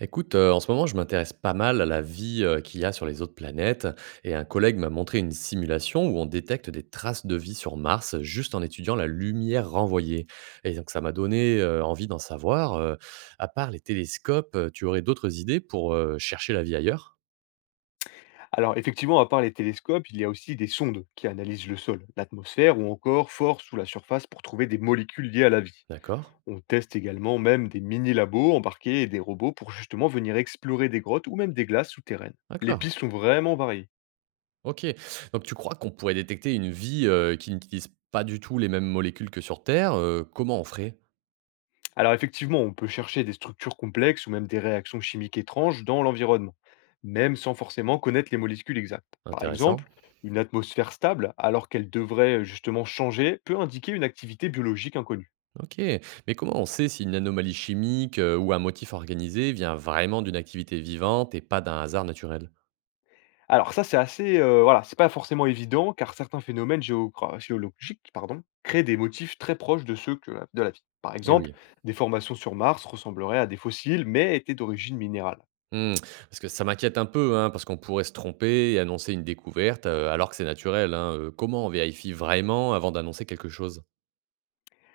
Écoute, en ce moment, je m'intéresse pas mal à la vie, qu'il y a sur les autres planètes et un collègue m'a montré une simulation où on détecte des traces de vie sur Mars juste en étudiant la lumière renvoyée et donc ça m'a donné, envie d'en savoir, à part les télescopes, tu aurais d'autres idées pour, chercher la vie ailleurs? Alors effectivement, à part les télescopes, il y a aussi des sondes qui analysent le sol, l'atmosphère ou encore fort sous la surface pour trouver des molécules liées à la vie. D'accord, On teste également même des mini-labos embarqués et des robots pour justement venir explorer des grottes ou même des glaces souterraines. Les d'accord, pistes sont vraiment variées. OK. Donc tu crois qu'on pourrait détecter une vie, qui n'utilise pas du tout les mêmes molécules que sur Terre, comment on ferait? Alors effectivement, on peut chercher des structures complexes ou même des réactions chimiques étranges dans l'environnement, même sans forcément connaître les molécules exactes. Par exemple, Intéressant. une atmosphère stable, alors qu'elle devrait justement changer, peut indiquer une activité biologique inconnue. OK. Mais comment on sait si une anomalie chimique, ou un motif organisé vient vraiment d'une activité vivante et pas d'un hasard naturel? Alors ça, c'est assez, voilà, c'est pas forcément évident car certains phénomènes géogra géologiques, pardon, créent des motifs très proches de ceux que de la vie. Par Eh exemple, oui. des formations sur Mars ressembleraient à des fossiles, mais étaient d'origine minérale. Mmh, parce que ça m'inquiète un peu, hein, parce qu'on pourrait se tromper et annoncer une découverte, alors que c'est naturel, hein, Comment on vérifie vraiment avant d'annoncer quelque chose?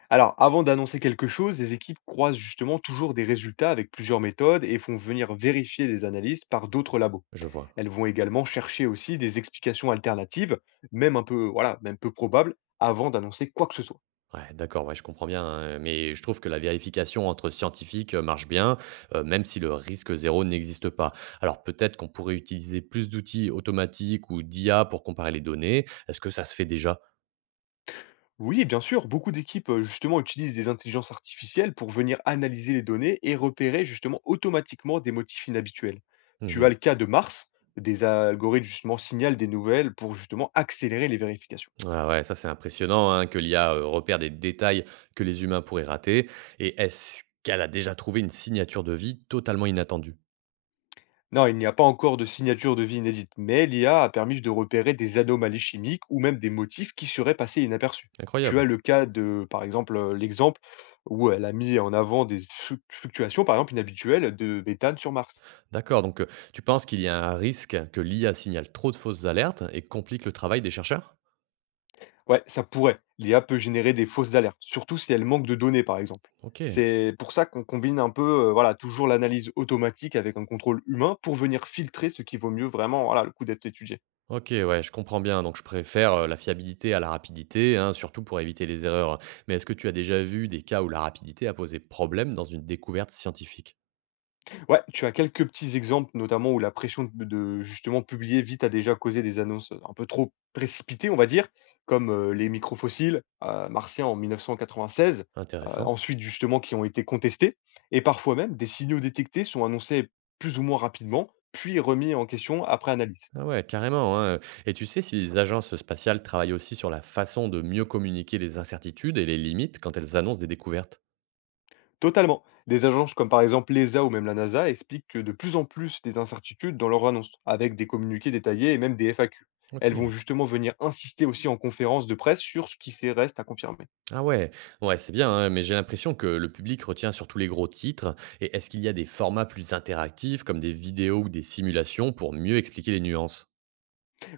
Alors, avant d'annoncer quelque chose, les équipes croisent justement toujours des résultats avec plusieurs méthodes et font venir vérifier les analyses par d'autres labos. Je vois. Elles vont également chercher aussi des explications alternatives, même un peu, voilà, même peu probables, avant d'annoncer quoi que ce soit. Ouais, d'accord, ouais, je comprends bien, hein, mais je trouve que la vérification entre scientifiques, marche bien, même si le risque zéro n'existe pas. Alors peut-être qu'on pourrait utiliser plus d'outils automatiques ou d'IA pour comparer les données. Est-ce que ça se fait déjà? Oui, bien sûr, beaucoup d'équipes justement utilisent des intelligences artificielles pour venir analyser les données et repérer justement automatiquement des motifs inhabituels. Tu as Mmh. le cas de Mars, des algorithmes justement signalent des nouvelles pour justement accélérer les vérifications. Ah ouais, ça c'est impressionnant, hein, que l'IA, repère des détails que les humains pourraient rater et est-ce qu'elle a déjà trouvé une signature de vie totalement inattendue? Non, il n'y a pas encore de signature de vie inédite, mais l'IA a permis de repérer des anomalies chimiques ou même des motifs qui seraient passés inaperçus. Tu as Incroyable. le cas de, par exemple, l'exemple où elle a mis en avant des fluctuations, par exemple, inhabituelles de méthane sur Mars. D'accord, donc tu penses qu'il y a un risque que l'IA signale trop de fausses alertes et complique le travail des chercheurs? Ouais, ça pourrait. L'IA peut générer des fausses alertes, surtout si elle manque de données, par exemple. OK, C'est pour ça qu'on combine un peu, voilà, toujours l'analyse automatique avec un contrôle humain pour venir filtrer ce qui vaut mieux vraiment, voilà, le coup d'être étudié. OK, ouais, je comprends bien, donc je préfère, la fiabilité à la rapidité, hein, surtout pour éviter les erreurs. Mais est-ce que tu as déjà vu des cas où la rapidité a posé problème dans une découverte scientifique? Ouais, tu as quelques petits exemples, notamment où la pression de justement publier vite a déjà causé des annonces, un peu trop précipitées, on va dire, comme les microfossiles, martiens en 1996, Intéressant. ensuite justement qui ont été contestés et parfois même des signaux détectés sont annoncés plus ou moins rapidement, puis remis en question après analyse. Ah ouais, carrément, hein. Et tu sais si les agences spatiales travaillent aussi sur la façon de mieux communiquer les incertitudes et les limites quand elles annoncent des découvertes? Totalement. Des agences comme par exemple l'ESA ou même la NASA expliquent que de plus en plus des incertitudes dans leurs annonces, avec des communiqués détaillés et même des FAQ. Ok. Elles vont justement venir insister aussi en conférence de presse sur ce qui reste à confirmer. Ah ouais, ouais, c'est bien, hein, mais j'ai l'impression que le public retient surtout les gros titres. Et est-ce qu'il y a des formats plus interactifs, comme des vidéos ou des simulations, pour mieux expliquer les nuances?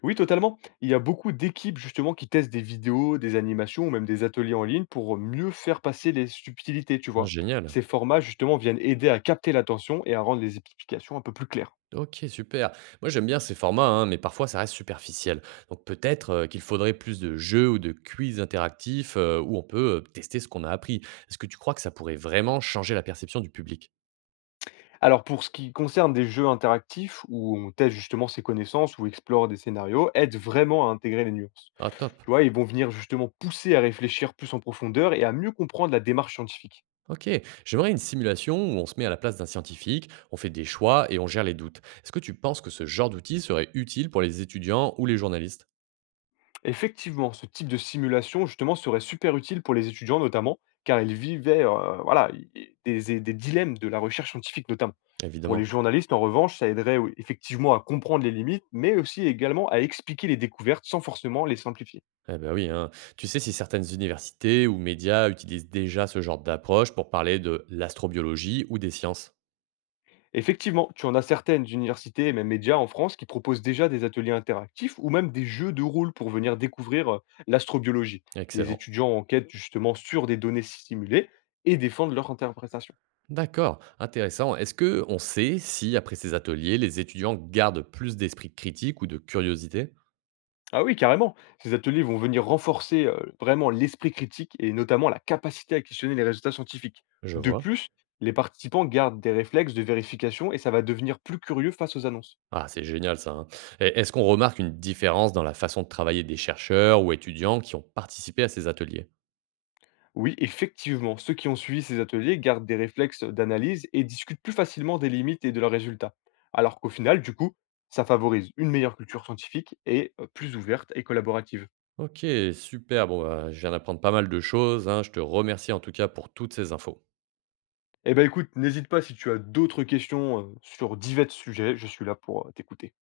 Oui, totalement. Il y a beaucoup d'équipes justement qui testent des vidéos, des animations ou même des ateliers en ligne pour mieux faire passer les subtilités, tu Ah, vois. génial. Ces formats justement viennent aider à capter l'attention et à rendre les explications un peu plus claires. Ok, super. Moi, j'aime bien ces formats, hein, mais parfois ça reste superficiel. Donc peut-être qu'il faudrait plus de jeux ou de quiz interactifs où on peut tester ce qu'on a appris. Est-ce que tu crois que ça pourrait vraiment changer la perception du public? Alors pour ce qui concerne des jeux interactifs où on teste justement ses connaissances ou explore des scénarios, aide vraiment à intégrer les nuances. Ah, top. Tu vois, ils vont venir justement pousser à réfléchir plus en profondeur et à mieux comprendre la démarche scientifique. Ok, j'aimerais une simulation où on se met à la place d'un scientifique, on fait des choix et on gère les doutes. Est-ce que tu penses que ce genre d'outil serait utile pour les étudiants ou les journalistes? Effectivement, ce type de simulation justement serait super utile pour les étudiants notamment, car ils vivaient et des dilemmes de la recherche scientifique notamment. Pour les Évidemment. journalistes, en revanche, ça aiderait oui, effectivement à comprendre les limites, mais aussi également à expliquer les découvertes sans forcément les simplifier. Eh ben oui, hein. Tu sais si certaines universités ou médias utilisent déjà ce genre d'approche pour parler de l'astrobiologie ou des sciences? Effectivement, tu en as certaines universités et même médias en France qui proposent déjà des ateliers interactifs ou même des jeux de rôle pour venir découvrir l'astrobiologie. Les Excellent. étudiants enquêtent justement sur des données simulées et défendent leur interprétation. D'accord, intéressant. Est-ce que on sait si, après ces ateliers, les étudiants gardent plus d'esprit critique ou de curiosité? Ah oui, carrément. Ces ateliers vont venir renforcer vraiment l'esprit critique et notamment la capacité à questionner les résultats scientifiques. Je De vois. plus, les participants gardent des réflexes de vérification et ça va devenir plus curieux face aux annonces. Ah, c'est génial ça, hein. Et est-ce qu'on remarque une différence dans la façon de travailler des chercheurs ou étudiants qui ont participé à ces ateliers? Oui, effectivement, ceux qui ont suivi ces ateliers gardent des réflexes d'analyse et discutent plus facilement des limites et de leurs résultats. Alors qu'au final, du coup, ça favorise une meilleure culture scientifique et plus ouverte et collaborative. Ok, super. Bon, bah, je viens d'apprendre pas mal de choses, hein. Je te remercie en tout cas pour toutes ces infos. Eh ben écoute, n'hésite pas si tu as d'autres questions sur divers sujets, je suis là pour t'écouter.